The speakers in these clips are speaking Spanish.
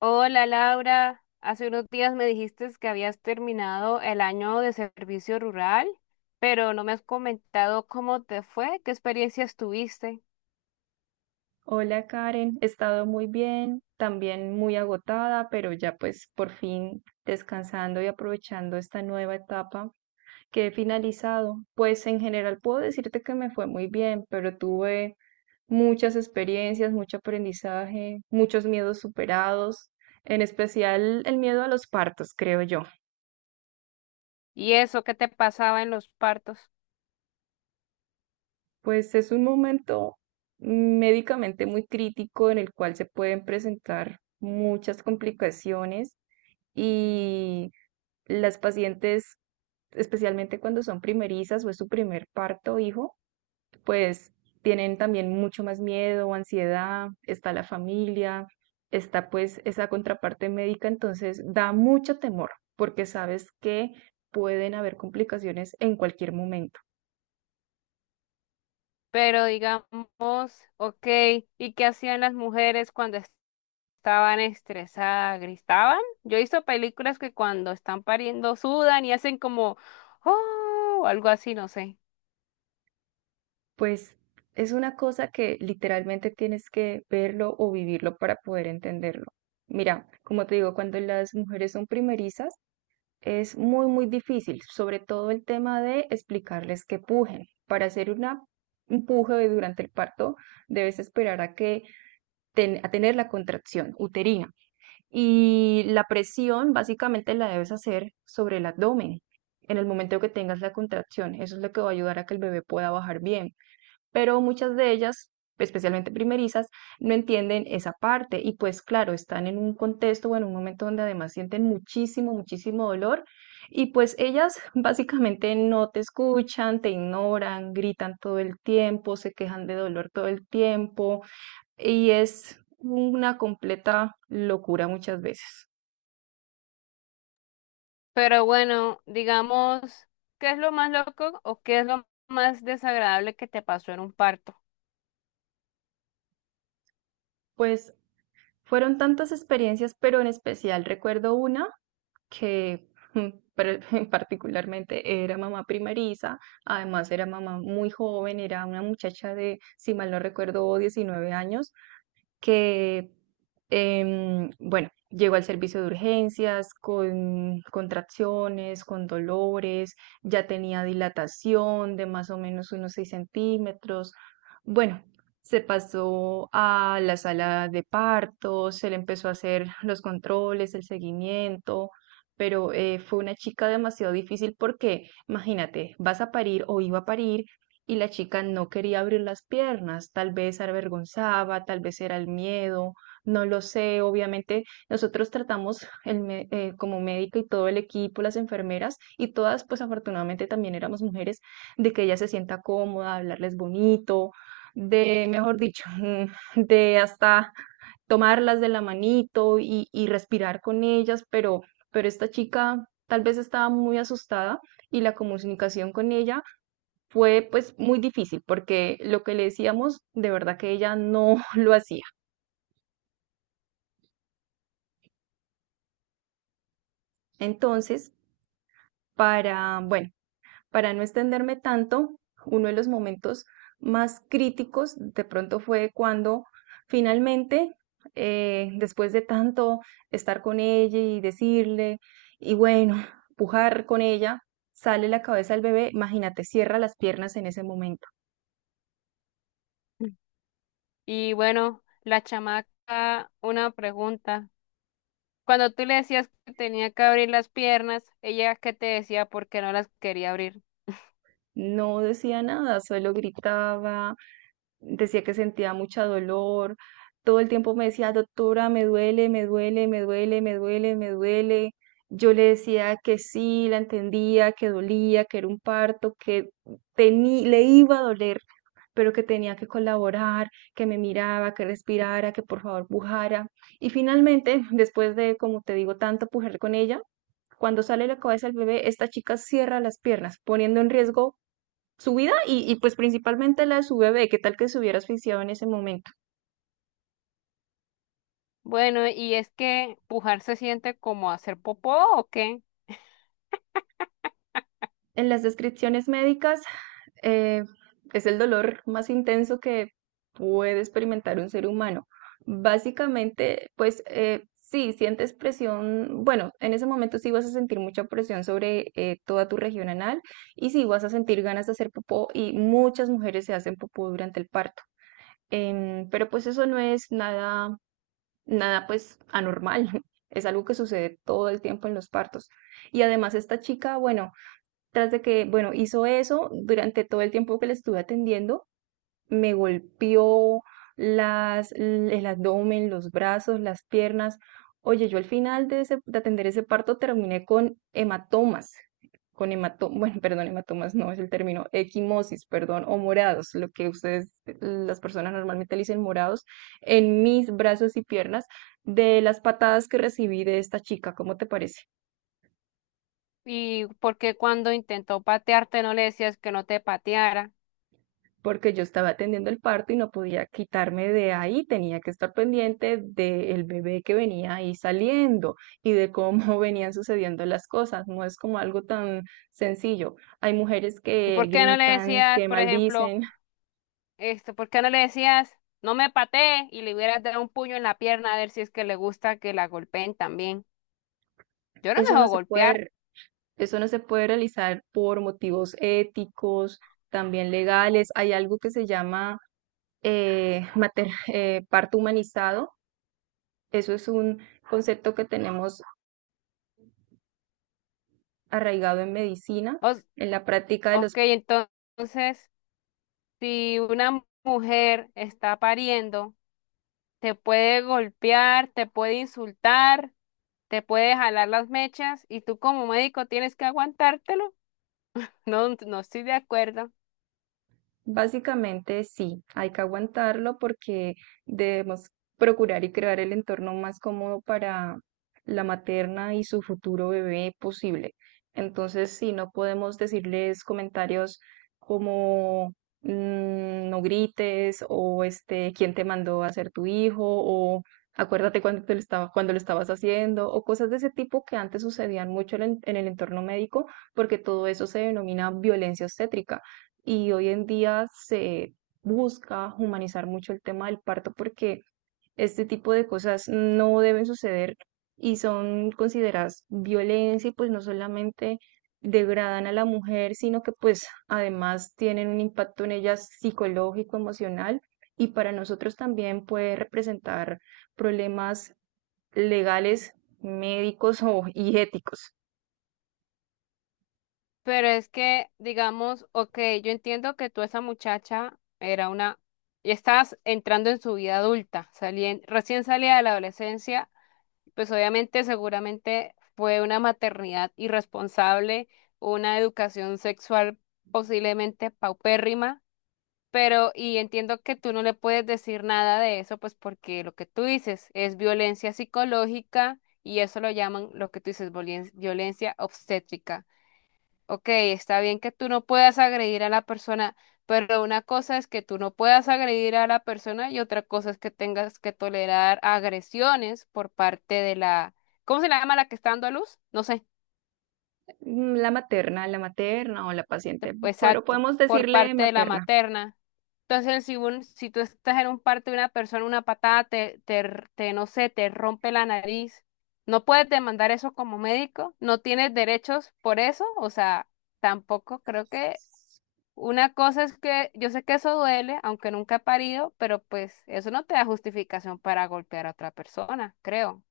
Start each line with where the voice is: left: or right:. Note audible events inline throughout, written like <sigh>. left: Hola, Laura, hace unos días me dijiste que habías terminado el año de servicio rural, pero no me has comentado cómo te fue, qué experiencias tuviste
right: Hola Karen, he estado muy bien, también muy agotada, pero ya pues por fin descansando y aprovechando esta nueva etapa que he finalizado. Pues en general puedo decirte que me fue muy bien, pero tuve muchas experiencias, mucho aprendizaje, muchos miedos superados, en especial el miedo a los partos, creo yo.
left: y eso, qué te pasaba en los partos.
right: Pues es un momento médicamente muy crítico en el cual se pueden presentar muchas complicaciones. Y las pacientes, especialmente cuando son primerizas o es su primer parto o hijo, pues tienen también mucho más miedo, ansiedad, está la familia, está pues esa contraparte médica, entonces da mucho temor porque sabes que pueden haber complicaciones en cualquier momento.
left: Pero digamos, ok, ¿y qué hacían las mujeres cuando estaban estresadas? ¿Gritaban? Yo he visto películas que cuando están pariendo sudan y hacen como, oh, o algo así, no sé.
right: Pues es una cosa que literalmente tienes que verlo o vivirlo para poder entenderlo. Mira, como te digo, cuando las mujeres son primerizas, es muy, muy difícil, sobre todo el tema de explicarles que pujen. Para hacer una, un puje durante el parto, debes esperar a que a tener la contracción uterina. Y la presión básicamente la debes hacer sobre el abdomen en el momento que tengas la contracción. Eso es lo que va a ayudar a que el bebé pueda bajar bien, pero muchas de ellas, especialmente primerizas, no entienden esa parte y pues claro, están en un contexto o en un momento donde además sienten muchísimo, muchísimo dolor y pues ellas <laughs> básicamente no te escuchan, te ignoran, gritan todo el tiempo, se quejan de dolor todo el tiempo y es una completa locura muchas veces.
left: Pero bueno, digamos, ¿qué es lo más loco o qué es lo más desagradable que te pasó en un parto?
right: Pues fueron tantas experiencias, pero en especial recuerdo una que mm, pre- <laughs> particularmente era mamá primeriza, además era mamá muy joven, era una muchacha de, si mal no recuerdo, 19 años, que, bueno, llegó al servicio de urgencias con contracciones, con dolores, ya tenía dilatación de más o menos unos 6 centímetros. Bueno, se pasó a la sala de partos, se le empezó a hacer los controles, el seguimiento. Pero fue una chica demasiado difícil porque, imagínate, vas a parir o iba a parir y la chica no quería abrir las piernas, tal vez se avergonzaba, tal vez era el miedo, no lo sé, obviamente nosotros tratamos como médica y todo el equipo, las enfermeras y todas, pues afortunadamente también éramos mujeres, de que ella se sienta cómoda, hablarles bonito, de, mejor dicho, <laughs> de hasta tomarlas de la manito y, respirar con ellas, pero esta chica tal vez estaba muy asustada y la comunicación con ella fue pues muy difícil porque lo que le decíamos de verdad que ella no <laughs> lo hacía. Entonces, para, bueno, para no extenderme tanto, uno de los momentos más críticos de pronto fue cuando finalmente, después de tanto estar con ella y decirle, y bueno, <laughs> pujar con ella, sale la cabeza del bebé, imagínate, cierra las piernas en ese momento.
left: Y bueno, la chamaca, una pregunta. Cuando tú le decías que tenía que abrir las piernas, ella qué te decía porque no las quería abrir.
right: No decía nada, solo gritaba, decía que sentía mucha dolor, todo el tiempo me decía, doctora, me duele, me duele, me duele, me duele, me duele. Yo le decía que sí, la entendía, que dolía, que era un parto, que le iba a doler, pero que tenía que colaborar, que me miraba, que respirara, que por favor pujara. Y finalmente, después de, como te digo, tanto pujar con ella, cuando sale la cabeza del bebé, esta chica cierra las piernas, poniendo en riesgo su vida y, pues principalmente la de su bebé, qué tal que se hubiera asfixiado en ese momento.
left: Bueno, ¿y es que pujar se siente como hacer popó o qué?
right: En las descripciones médicas eh, es el dolor más intenso que puede experimentar un ser humano. Básicamente, pues sí, sientes presión, bueno, en ese momento sí vas a sentir mucha presión sobre toda tu región anal y sí vas a sentir ganas de hacer popó, y muchas mujeres se hacen popó durante el parto. Pero pues eso no es nada, pues anormal, <laughs> es algo que sucede todo el tiempo en los partos. Y además esta chica, bueno, tras de que, bueno, hizo eso durante todo el tiempo que le estuve atendiendo, me golpeó las, el abdomen, los brazos, las piernas. Oye, yo al final de atender ese parto terminé con hematomas, bueno, perdón, hematomas no es el término, equimosis, perdón, o morados, lo que ustedes, las personas normalmente le dicen morados, en mis brazos y piernas de las patadas que recibí de esta chica. ¿Cómo te parece?
left: ¿Y por qué cuando intentó patearte no le decías que no te pateara?
right: Porque yo estaba atendiendo el parto y no podía quitarme de ahí, tenía que estar pendiente del bebé que venía ahí saliendo y de cómo <laughs> venían sucediendo las cosas. No es como algo tan sencillo. Hay mujeres
left: ¿Y
right: que
left: por qué no le
right: gritan,
left: decías,
right: que
left: por ejemplo,
right: maldicen.
left: esto, por qué no le decías, no me patee, y le hubieras dado un puño en la pierna a ver si es que le gusta que la golpeen también? Yo no me
right: Eso no
left: dejo
right: se
left: golpear.
right: puede, eso no se puede realizar por motivos éticos, también legales. Hay algo que se llama parto humanizado. Eso es un concepto que tenemos arraigado en medicina,
left: Os-
right: en la práctica de los.
left: ok, entonces, si una mujer está pariendo, te puede golpear, te puede insultar, te puede jalar las mechas y tú como médico tienes que aguantártelo. <laughs> No, no estoy de acuerdo.
right: Básicamente sí, hay que aguantarlo porque debemos procurar y crear el entorno más cómodo para la materna y su futuro bebé posible. Entonces, sí, no podemos decirles comentarios como no grites o este, quién te mandó a ser tu hijo o acuérdate cuando te lo estaba, cuando lo estabas haciendo o cosas de ese tipo que antes sucedían mucho en el entorno médico, porque todo eso se denomina violencia obstétrica y hoy en día se busca humanizar mucho el tema del parto porque este tipo de cosas no deben suceder y son consideradas violencia y pues no solamente degradan a la mujer, sino que pues además tienen un impacto en ella psicológico, emocional, y para nosotros también puede representar problemas legales, médicos o, y éticos.
left: Pero es que, digamos, ok, yo entiendo que tú esa muchacha era una, y estás entrando en su vida adulta, recién salida de la adolescencia, pues obviamente seguramente fue una maternidad irresponsable, una educación sexual posiblemente paupérrima, pero y entiendo que tú no le puedes decir nada de eso, pues porque lo que tú dices es violencia psicológica y eso lo llaman lo que tú dices, violencia obstétrica. Ok, está bien que tú no puedas agredir a la persona, pero una cosa es que tú no puedas agredir a la persona y otra cosa es que tengas que tolerar agresiones por parte de la, ¿cómo se le llama la que está dando a luz? No sé,
right: Mm, la materna, la materna o la paciente, pero
left: exacto,
right: podemos
left: por
right: decirle
left: parte de la
right: materna.
left: materna. Entonces, si, si tú estás en un parto de una persona, una patada te, no sé, te rompe la nariz, no puedes demandar eso como médico, no tienes derechos por eso, o sea, tampoco creo que. Una cosa es que yo sé que eso duele, aunque nunca he parido, pero pues eso no te da justificación para golpear a otra persona, creo.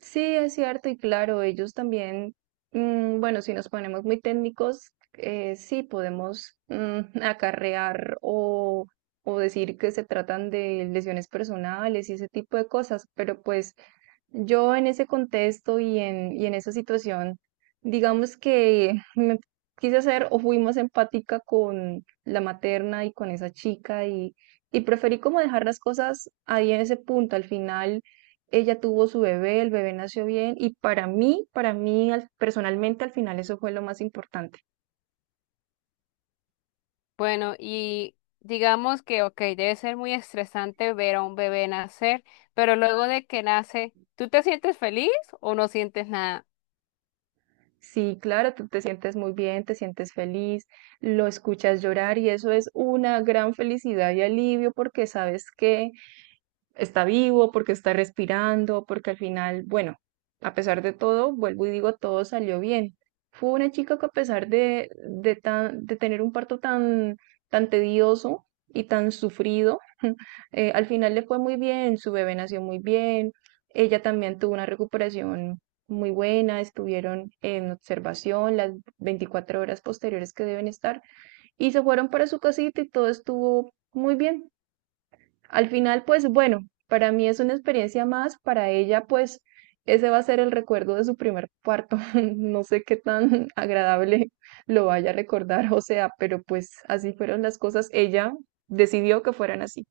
right: Sí, es cierto y claro, ellos también, bueno, si nos ponemos muy técnicos, sí podemos <laughs> acarrear o decir que se tratan de lesiones personales y ese tipo de cosas, pero pues yo en ese contexto y y en esa situación, digamos que me quise hacer o fui más empática con la materna y con esa chica y preferí como dejar las cosas ahí en ese punto. Al final ella tuvo su bebé, el bebé nació bien y para mí personalmente al final eso fue lo más importante.
left: Bueno, y digamos que, ok, debe ser muy estresante ver a un bebé nacer, pero luego de que nace, ¿tú te sientes feliz o no sientes nada?
right: Sí, claro, tú te sientes muy bien, te sientes feliz, lo escuchas llorar y eso es una gran felicidad y alivio porque sabes que está vivo, porque está respirando, porque al final, bueno, a pesar de todo, vuelvo y digo, todo salió bien. Fue una chica que a pesar de tener un parto tan, tan tedioso y tan sufrido, <laughs> al final le fue muy bien, su bebé nació muy bien, ella también tuvo una recuperación muy buena, estuvieron en observación las 24 horas posteriores que deben estar y se fueron para su casita y todo estuvo muy bien. Al final, pues bueno, para mí es una experiencia más, para ella pues ese va a ser el recuerdo de su primer parto. <laughs> No sé qué tan agradable lo vaya a recordar, o sea, pero pues así fueron las cosas. Ella decidió que fueran así.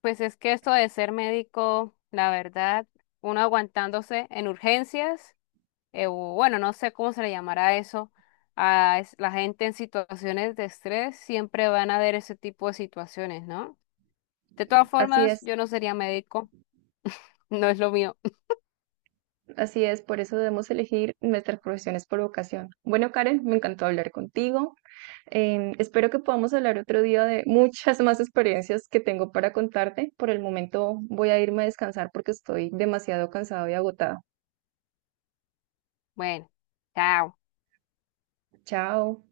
left: Pues es que esto de ser médico, la verdad, uno aguantándose en urgencias. O bueno, no sé cómo se le llamará eso, la gente en situaciones de estrés, siempre van a haber ese tipo de situaciones, ¿no? De todas
right: Así
left: formas,
right: es,
left: yo no sería médico, <laughs> no es lo mío. <laughs>
right: así es, por eso debemos elegir nuestras profesiones por vocación. Bueno, Karen, me encantó hablar contigo. Espero que podamos hablar otro día de muchas más experiencias que tengo para contarte. Por el momento voy a irme a descansar porque estoy demasiado cansado y agotado.
left: Bueno, chao.
right: Chao.